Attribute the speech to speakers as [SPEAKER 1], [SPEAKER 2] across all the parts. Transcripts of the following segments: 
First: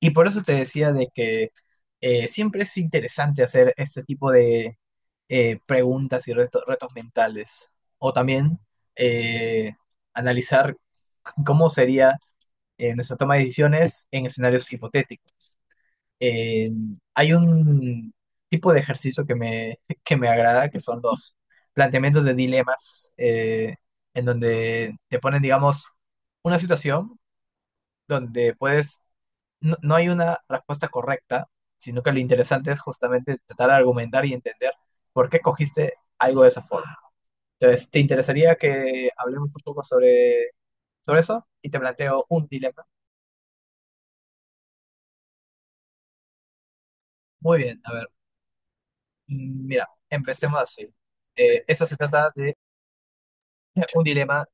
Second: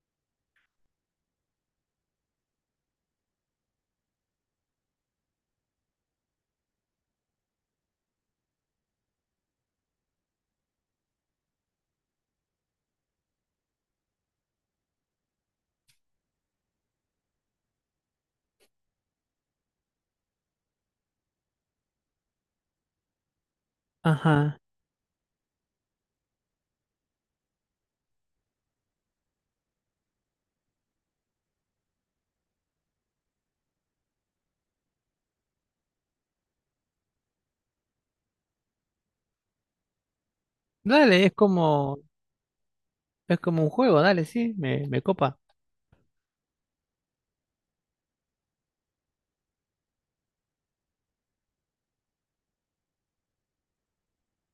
[SPEAKER 1] Y por eso te decía de que siempre es interesante hacer este tipo de preguntas y retos mentales. O también eh, analizar cómo sería nuestra toma de decisiones en escenarios hipotéticos. Eh, Hay un tipo de ejercicio que me agrada, que son los planteamientos de dilemas, en
[SPEAKER 2] Ajá.
[SPEAKER 1] donde te ponen, digamos, una situación donde puedes no, no hay una respuesta correcta, sino que lo interesante es justamente tratar de argumentar y entender por qué cogiste algo de esa forma. Entonces, ¿te interesaría que hablemos un poco sobre
[SPEAKER 2] Dale, es
[SPEAKER 1] eso? Y te
[SPEAKER 2] como,
[SPEAKER 1] planteo un dilema.
[SPEAKER 2] es como un juego, dale, sí, me copa.
[SPEAKER 1] Muy bien, a ver, mira, empecemos así. Esto se trata de un dilema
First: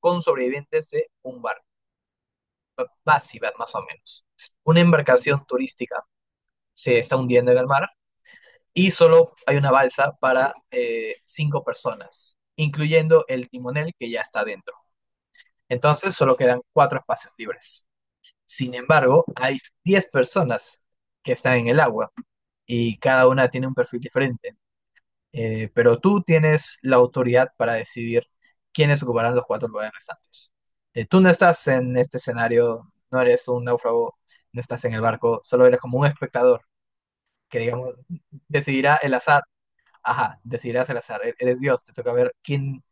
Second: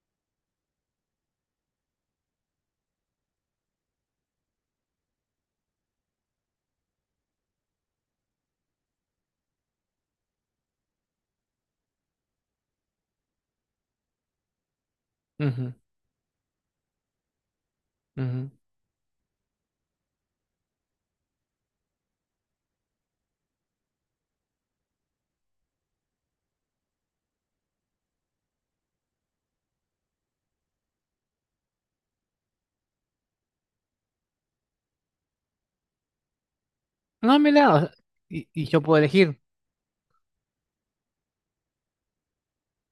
[SPEAKER 1] con sobrevivientes de un barco, va- así, va, más o menos. Una embarcación turística se está hundiendo en el mar y solo hay una balsa para cinco personas, incluyendo el timonel que ya está dentro.
[SPEAKER 2] Ujú,
[SPEAKER 1] Entonces solo quedan cuatro espacios libres.
[SPEAKER 2] ujú.
[SPEAKER 1] Sin embargo, hay 10 personas que están en el agua y cada una tiene un perfil diferente. Pero tú tienes la autoridad para decidir quiénes ocuparán los cuatro lugares restantes. Tú no estás en este escenario, no eres un náufrago, no estás en el barco, solo eres como un espectador
[SPEAKER 2] No,
[SPEAKER 1] que,
[SPEAKER 2] mira, o sea,
[SPEAKER 1] digamos,
[SPEAKER 2] y yo
[SPEAKER 1] decidirá
[SPEAKER 2] puedo
[SPEAKER 1] el
[SPEAKER 2] elegir.
[SPEAKER 1] azar. Ajá, decidirás al azar. Eres Dios, te toca ver quién,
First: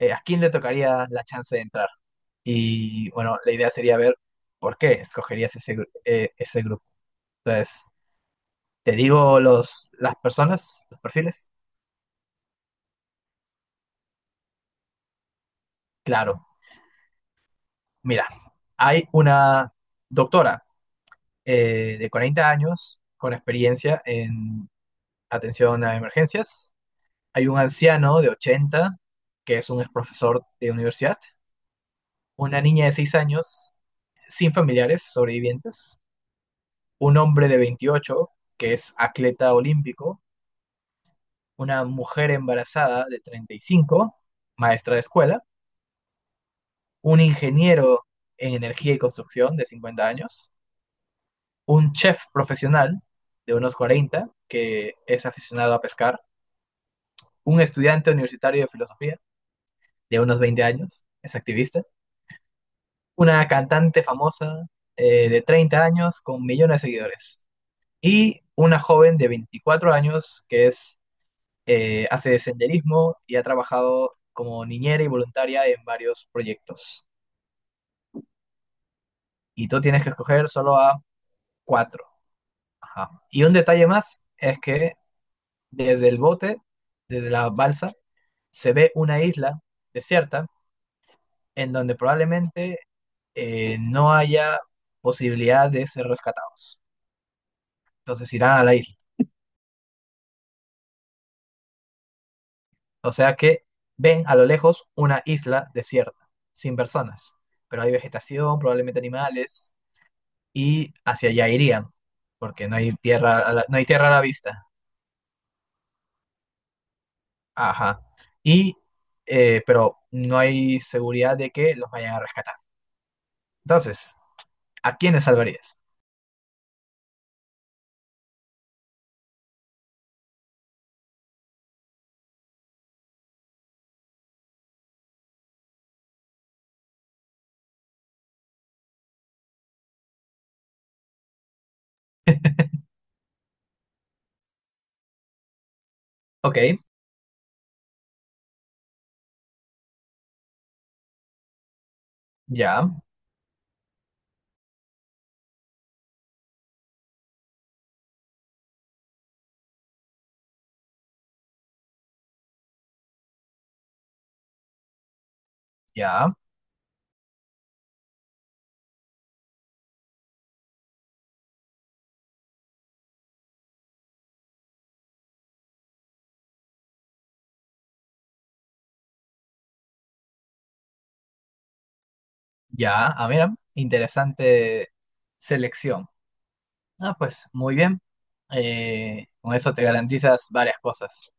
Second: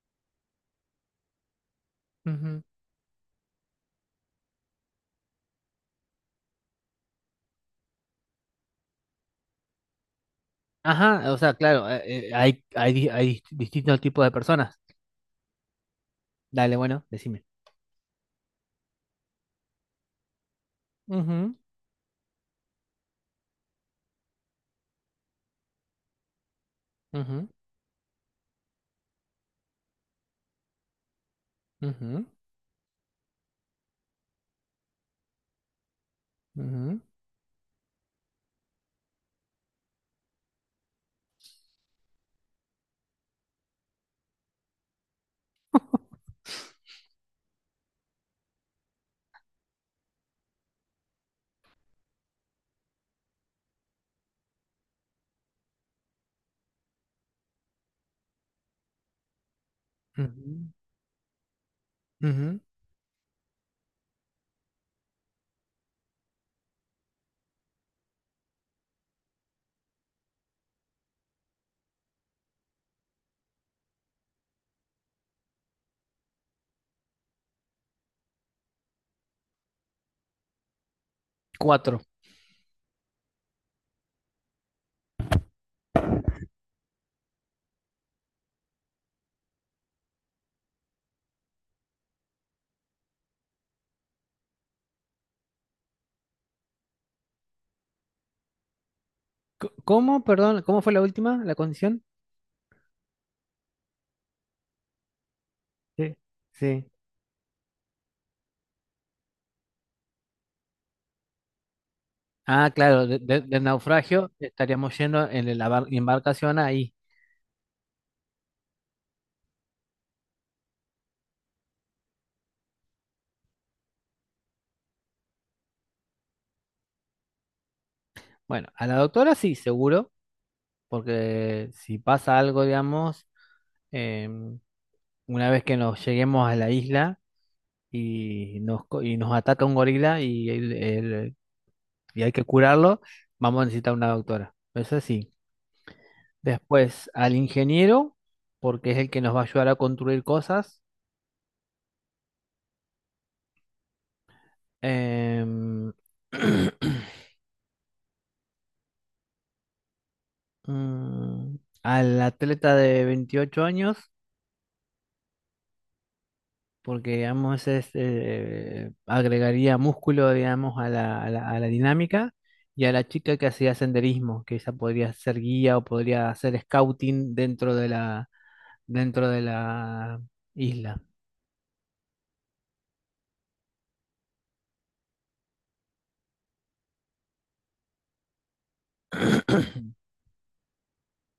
[SPEAKER 1] a quién le tocaría la chance de entrar.
[SPEAKER 2] Ujú.
[SPEAKER 1] Y bueno, la idea sería ver por qué escogerías ese grupo. Entonces, ¿te digo los, las personas, los
[SPEAKER 2] Ajá, o
[SPEAKER 1] perfiles?
[SPEAKER 2] sea, claro, hay distintos tipos de personas.
[SPEAKER 1] Claro,
[SPEAKER 2] Dale, bueno, decime.
[SPEAKER 1] mira, hay una doctora
[SPEAKER 2] Ujú,
[SPEAKER 1] de 40 años con experiencia en atención a emergencias.
[SPEAKER 2] ujú,
[SPEAKER 1] Hay un anciano de 80 que es un ex profesor de universidad.
[SPEAKER 2] ujú,
[SPEAKER 1] Una niña de 6 años sin familiares sobrevivientes,
[SPEAKER 2] ujú,
[SPEAKER 1] un hombre de 28 que es atleta olímpico, una mujer embarazada de 35, maestra de escuela, un ingeniero en energía y construcción de 50 años, un chef profesional de unos 40 que es aficionado a pescar, un estudiante universitario de filosofía de unos 20
[SPEAKER 2] ujú,
[SPEAKER 1] años, es activista,
[SPEAKER 2] ujú.
[SPEAKER 1] una cantante famosa de 30 años con millones de seguidores y una joven de 24 años que es hace senderismo y ha trabajado como niñera y voluntaria en varios proyectos. Y tú tienes que escoger solo a
[SPEAKER 2] Cuatro.
[SPEAKER 1] cuatro. Ajá. Y un detalle más es que desde el bote, desde la balsa, se ve una isla desierta en donde probablemente no haya posibilidad de ser rescatados. Entonces irán a la isla.
[SPEAKER 2] ¿Cómo, perdón, cómo fue la última, la condición?
[SPEAKER 1] O sea que ven a lo lejos una isla
[SPEAKER 2] Sí.
[SPEAKER 1] desierta, sin
[SPEAKER 2] Sí.
[SPEAKER 1] personas, pero hay vegetación, probablemente animales, y hacia allá irían, porque
[SPEAKER 2] Ah,
[SPEAKER 1] no hay
[SPEAKER 2] claro, de-
[SPEAKER 1] tierra,
[SPEAKER 2] de- del
[SPEAKER 1] no hay tierra a la
[SPEAKER 2] naufragio
[SPEAKER 1] vista.
[SPEAKER 2] estaríamos yendo en la embarcación ahí.
[SPEAKER 1] Ajá. Y, pero no hay seguridad de que los vayan a rescatar. Entonces, ¿a quiénes salvarías?
[SPEAKER 2] Bueno, a la doctora sí, seguro. Porque si pasa algo, digamos, em, una vez que nos lleguemos a la isla y nos ataca un gorila y hay que curarlo, vamos a necesitar una doctora. Eso sí.
[SPEAKER 1] Ok,
[SPEAKER 2] Después al ingeniero, porque es el que nos va a ayudar a construir cosas.
[SPEAKER 1] ya,
[SPEAKER 2] Em, mm, al atleta de 28 años
[SPEAKER 1] ya,
[SPEAKER 2] porque digamos agregaría músculo, digamos, a la dinámica y a la chica que hacía senderismo, que ella podría ser guía o podría hacer scouting dentro de la isla.
[SPEAKER 1] ya. Ah, mira, interesante selección. Ah, pues, muy bien. Con eso te garantizas varias cosas.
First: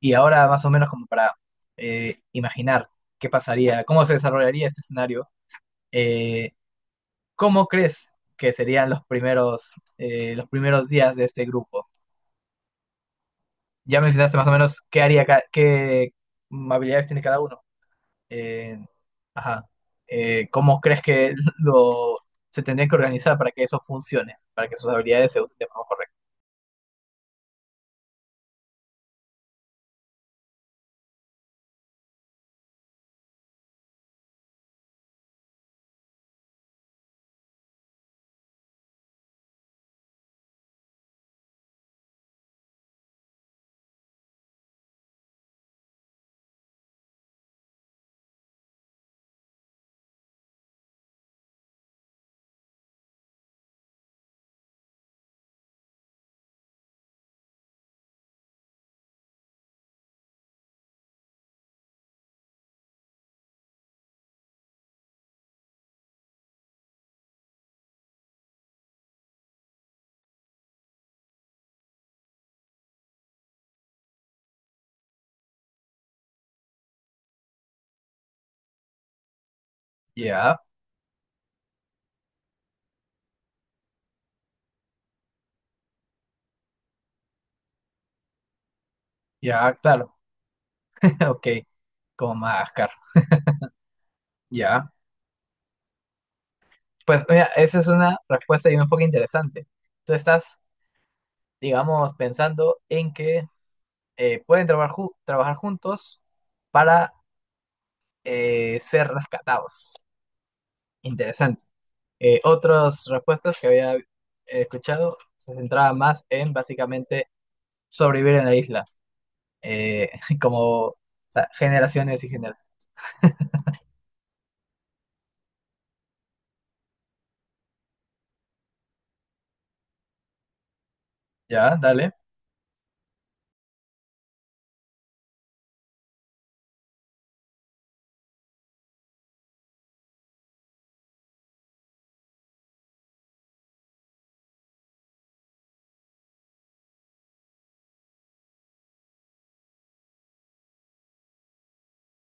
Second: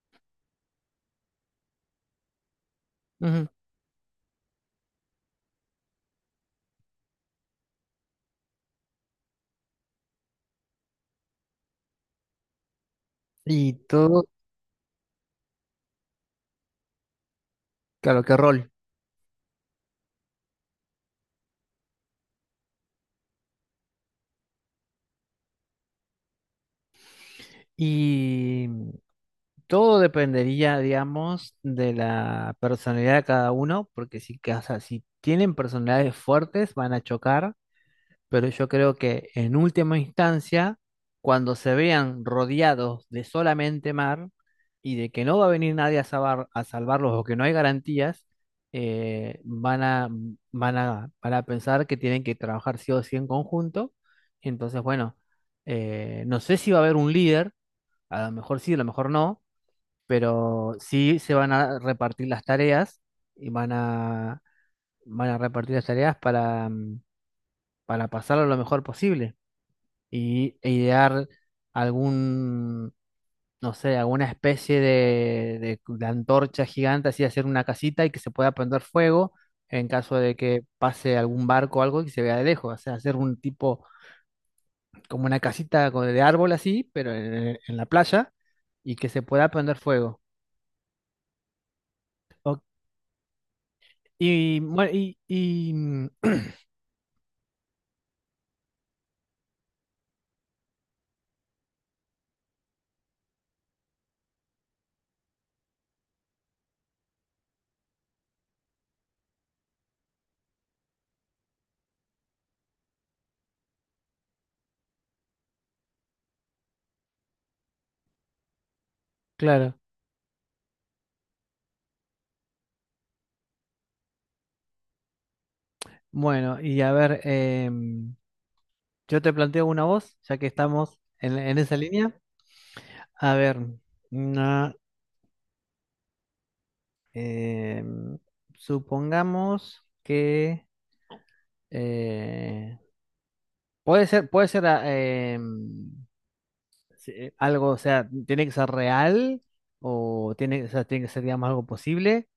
[SPEAKER 1] Y ahora, más o menos, como para imaginar qué
[SPEAKER 2] Ujú.
[SPEAKER 1] pasaría, cómo se desarrollaría este escenario. eh, ¿Cómo crees que serían los primeros días de este grupo?
[SPEAKER 2] Y
[SPEAKER 1] Ya
[SPEAKER 2] todo,
[SPEAKER 1] mencionaste más o menos qué haría, qué habilidades tiene cada uno.
[SPEAKER 2] claro, qué rol.
[SPEAKER 1] Eh, ajá. ¿Cómo crees que lo se tendrían que organizar para que eso funcione, para que sus habilidades se usen de forma correcta?
[SPEAKER 2] Y todo dependería, digamos, de la personalidad de cada uno, porque si tienen personalidades fuertes, van a chocar, pero yo creo que en última instancia, cuando se vean rodeados de solamente mar y de que no va a venir nadie a salvarlos o que no hay garantías, eh, van a, van a pensar que tienen que trabajar sí o sí en conjunto. Entonces, bueno, no sé si va a haber un líder, a lo mejor sí, a lo mejor no, pero sí se van a repartir las tareas y van a repartir las tareas para pasarlo lo mejor posible e idear algún, no sé, alguna especie de antorcha gigante, así hacer una casita y que se pueda prender fuego en caso de
[SPEAKER 1] Ya,
[SPEAKER 2] que pase algún barco o algo y se vea de lejos, o sea, hacer un tipo, como una casita de árbol así, pero en la playa y que se pueda
[SPEAKER 1] ya,
[SPEAKER 2] prender
[SPEAKER 1] claro.
[SPEAKER 2] fuego.
[SPEAKER 1] Ok, como
[SPEAKER 2] O-
[SPEAKER 1] Madagascar.
[SPEAKER 2] y, bueno,
[SPEAKER 1] Ya.
[SPEAKER 2] y, y, mm,
[SPEAKER 1] Pues mira, esa es una respuesta y un enfoque interesante. Tú estás, digamos, pensando en que pueden trabajar juntos para ser rescatados. Interesante. Otras respuestas que había escuchado se centraban más en básicamente sobrevivir en la isla,
[SPEAKER 2] claro,
[SPEAKER 1] eh, como o sea, generaciones y generaciones.
[SPEAKER 2] bueno, y a ver, em, yo te planteo una voz, ya que estamos en
[SPEAKER 1] Ya,
[SPEAKER 2] esa
[SPEAKER 1] dale.
[SPEAKER 2] línea. A ver, mm, ah, Eh, supongamos que eh, puede ser em, algo, o sea, tiene que ser real o tiene, o sea, tiene que ser, digamos, algo posible,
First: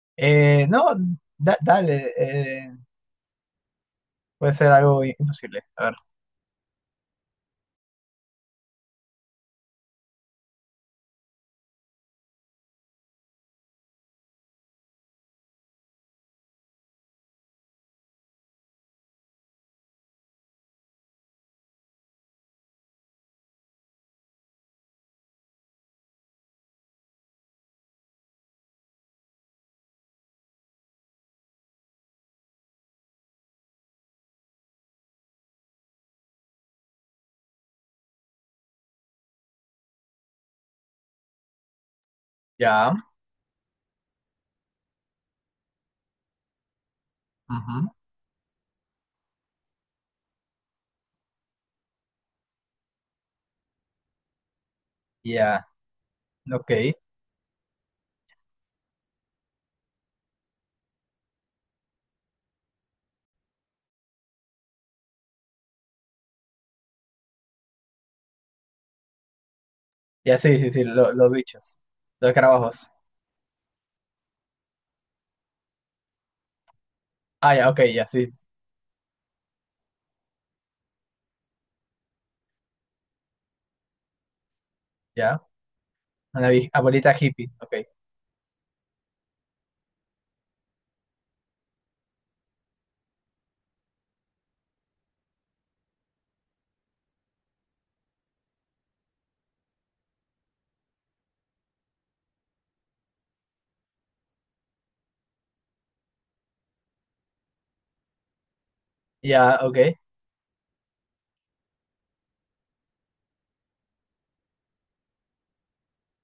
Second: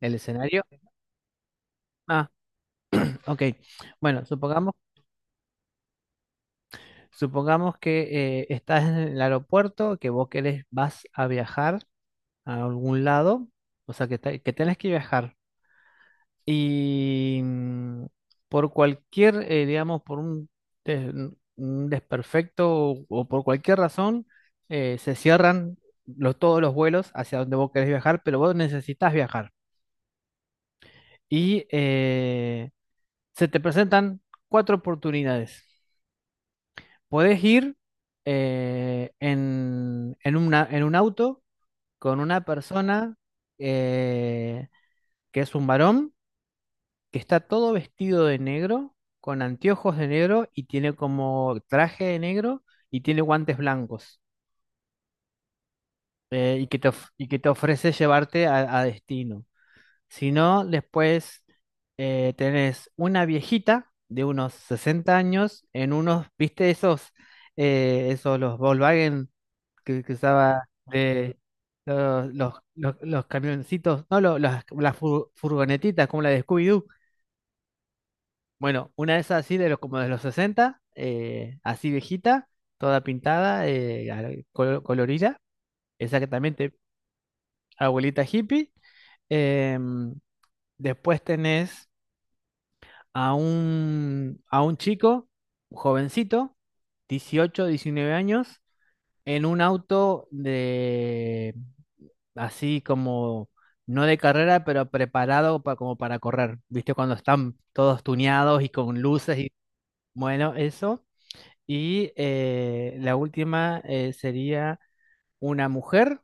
[SPEAKER 2] el escenario.
[SPEAKER 1] No, dale,
[SPEAKER 2] Ah, ok. Bueno,
[SPEAKER 1] puede ser
[SPEAKER 2] supongamos,
[SPEAKER 1] algo imposible. A ver,
[SPEAKER 2] supongamos que estás en el aeropuerto, que vos querés, vas a viajar a algún lado, o sea, que tenés que viajar. Y por cualquier, digamos, por un, des- un desperfecto o por cualquier razón, se cierran todos los vuelos hacia donde vos querés viajar, pero vos necesitas viajar. Y se te presentan cuatro oportunidades. Podés ir en un auto con una
[SPEAKER 1] ya,
[SPEAKER 2] persona eh, que es un varón que está todo
[SPEAKER 1] ujú,
[SPEAKER 2] vestido de negro, con anteojos de negro y tiene como traje de negro y tiene guantes blancos
[SPEAKER 1] ya,
[SPEAKER 2] y que te,
[SPEAKER 1] ok.
[SPEAKER 2] of- y que te ofrece llevarte a destino. Si no, después tenés una viejita de unos 60 años en unos, ¿viste esos, esos los Volkswagen que
[SPEAKER 1] Ya, sí,
[SPEAKER 2] usaba
[SPEAKER 1] sí, sí, los
[SPEAKER 2] de.
[SPEAKER 1] bichos, los
[SPEAKER 2] Los, los,
[SPEAKER 1] escarabajos.
[SPEAKER 2] los, los camioncitos, no, las furgonetitas como la de Scooby-Doo.
[SPEAKER 1] Ah, ya, ok, ya, sí, sí,
[SPEAKER 2] Bueno, una de esas así de los como de los 60, así viejita, toda pintada, colorida,
[SPEAKER 1] ya. Una
[SPEAKER 2] exactamente,
[SPEAKER 1] abuelita hippie, ok.
[SPEAKER 2] abuelita hippie. Em, después tenés a un chico, un jovencito, 18, 19 años, en un auto de así como, no de carrera, pero preparado como para correr. ¿Viste? Cuando están todos tuneados y con luces y
[SPEAKER 1] Ya, ok,
[SPEAKER 2] bueno, eso. Y la última sería una mujer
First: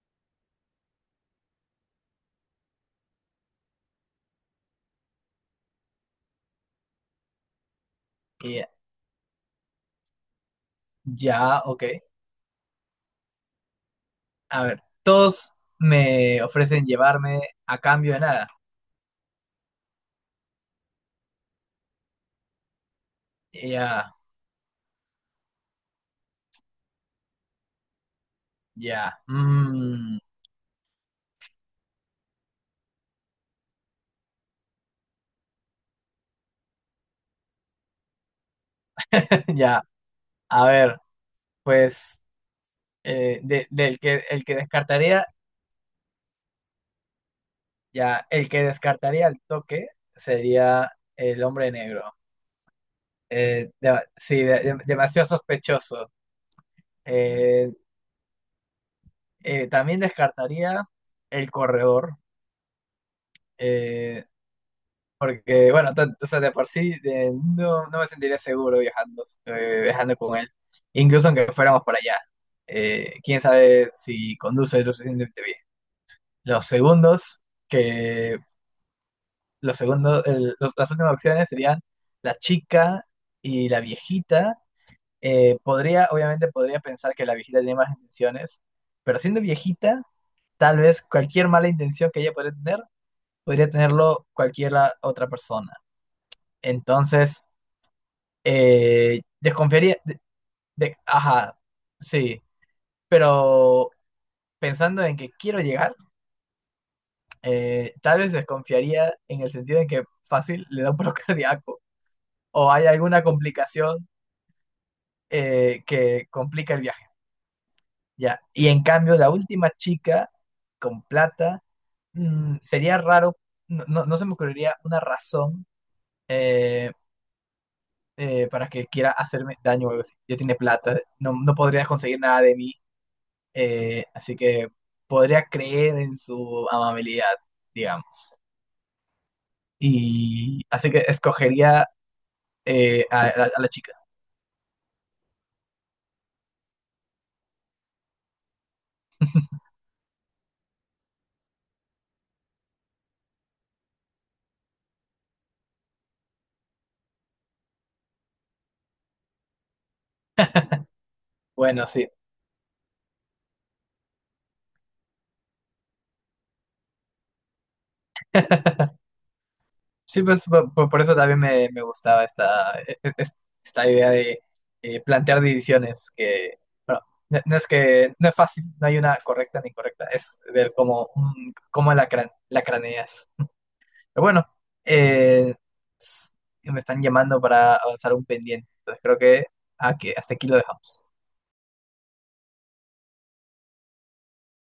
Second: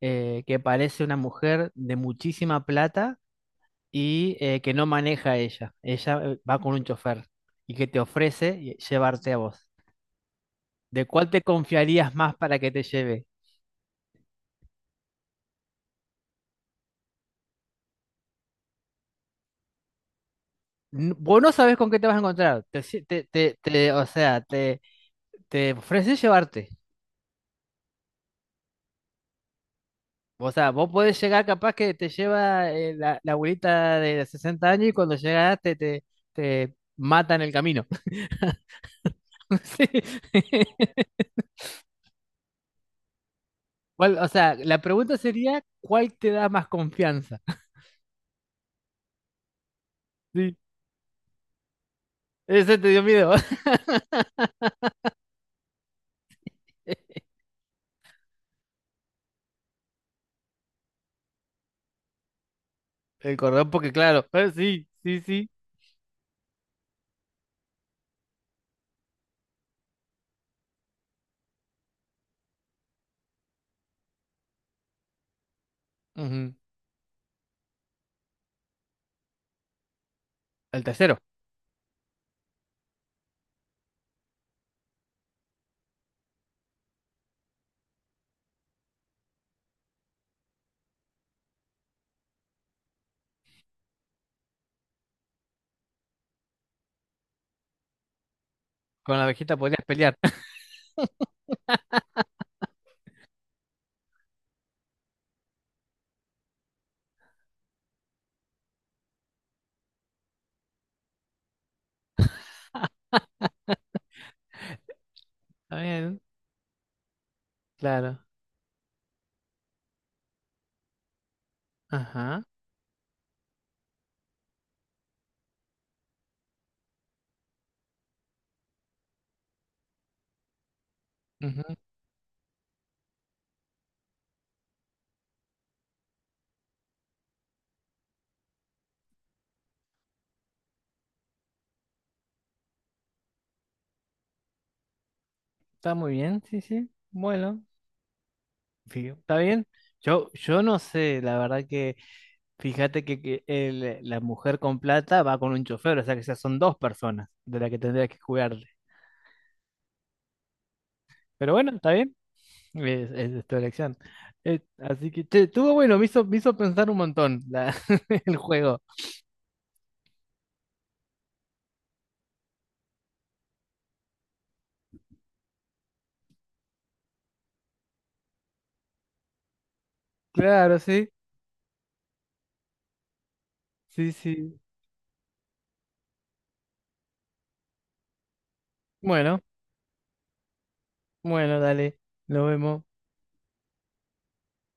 [SPEAKER 2] que parece una mujer de muchísima plata y que no maneja ella. Ella va con un chofer y que te ofrece
[SPEAKER 1] ya,
[SPEAKER 2] llevarte a vos. ¿De cuál te
[SPEAKER 1] ya, ok.
[SPEAKER 2] confiarías más para que te lleve?
[SPEAKER 1] A ver, todos me ofrecen llevarme a cambio de nada.
[SPEAKER 2] Vos no sabés con qué te vas a encontrar. Te, si- te- te- te- o
[SPEAKER 1] Ya,
[SPEAKER 2] sea, te ofrece llevarte.
[SPEAKER 1] ya,
[SPEAKER 2] O sea, vos podés llegar capaz que te lleva la abuelita de 60 años y cuando llegas te mata en el camino.
[SPEAKER 1] ya.
[SPEAKER 2] Sí.
[SPEAKER 1] A ver, pues de- del
[SPEAKER 2] ¿Cuál-
[SPEAKER 1] que
[SPEAKER 2] o
[SPEAKER 1] el
[SPEAKER 2] sea,
[SPEAKER 1] que
[SPEAKER 2] la pregunta
[SPEAKER 1] descartaría,
[SPEAKER 2] sería: ¿cuál te da más confianza?
[SPEAKER 1] ya, el que descartaría al toque
[SPEAKER 2] Sí,
[SPEAKER 1] sería el hombre negro.
[SPEAKER 2] ese te dio miedo.
[SPEAKER 1] Sí, demasiado sospechoso. Eh, También descartaría el corredor.
[SPEAKER 2] El cordón, porque
[SPEAKER 1] Eh,
[SPEAKER 2] claro, sí, sí, sí.
[SPEAKER 1] Porque, bueno, o sea, de por sí no, no me sentiría seguro viajando con él, incluso aunque fuéramos por allá. Quién sabe si conduce lo suficientemente bien.
[SPEAKER 2] Ujú.
[SPEAKER 1] Los segundos, que los segundos, el- los-
[SPEAKER 2] El
[SPEAKER 1] las últimas
[SPEAKER 2] tercero,
[SPEAKER 1] opciones serían la chica y la viejita. Podría, obviamente, podría pensar que la viejita tiene más intenciones, pero siendo viejita, tal vez cualquier mala intención que ella podría tener, podría tenerlo cualquier otra persona. Entonces,
[SPEAKER 2] con la abejita podrías
[SPEAKER 1] desconfiaría,
[SPEAKER 2] pelear.
[SPEAKER 1] ajá, sí, pero pensando en que quiero llegar, tal vez desconfiaría en el sentido en que fácil le da un paro cardíaco o hay alguna complicación
[SPEAKER 2] Está bien,
[SPEAKER 1] que complica el viaje,
[SPEAKER 2] claro.
[SPEAKER 1] ya. Y en cambio, la última chica con plata,
[SPEAKER 2] Ajá.
[SPEAKER 1] sería raro, no, no, no se me ocurriría una razón eh, para que quiera hacerme daño o algo así. Ya tiene plata, no, no
[SPEAKER 2] Ujú.
[SPEAKER 1] podrías conseguir nada de mí. Así que podría creer en su amabilidad, digamos. Y así que escogería a la chica.
[SPEAKER 2] Está muy bien, sí, sí. Bueno, sí, está bien. Yo no sé, la verdad que fíjate que, que la mujer con plata va con un chofer, o sea que ya son dos personas de las que tendrías que jugarle. Pero bueno,
[SPEAKER 1] Bueno,
[SPEAKER 2] está
[SPEAKER 1] sí.
[SPEAKER 2] bien. Es tu elección. Así que, che, estuvo bueno, me hizo pensar un montón el juego.
[SPEAKER 1] Sí, pues por, eso también me gustaba esta, e- e- es- esta idea de plantear divisiones que, bueno, no, no es que no es fácil, no hay una correcta ni incorrecta, es ver
[SPEAKER 2] Claro, sí,
[SPEAKER 1] cómo la craneas.
[SPEAKER 2] sí,
[SPEAKER 1] Pero bueno,
[SPEAKER 2] sí.
[SPEAKER 1] eh, s- me están llamando para avanzar un pendiente. Entonces creo
[SPEAKER 2] Bueno,
[SPEAKER 1] que hasta aquí lo dejamos.
[SPEAKER 2] bueno, dale, nos vemos.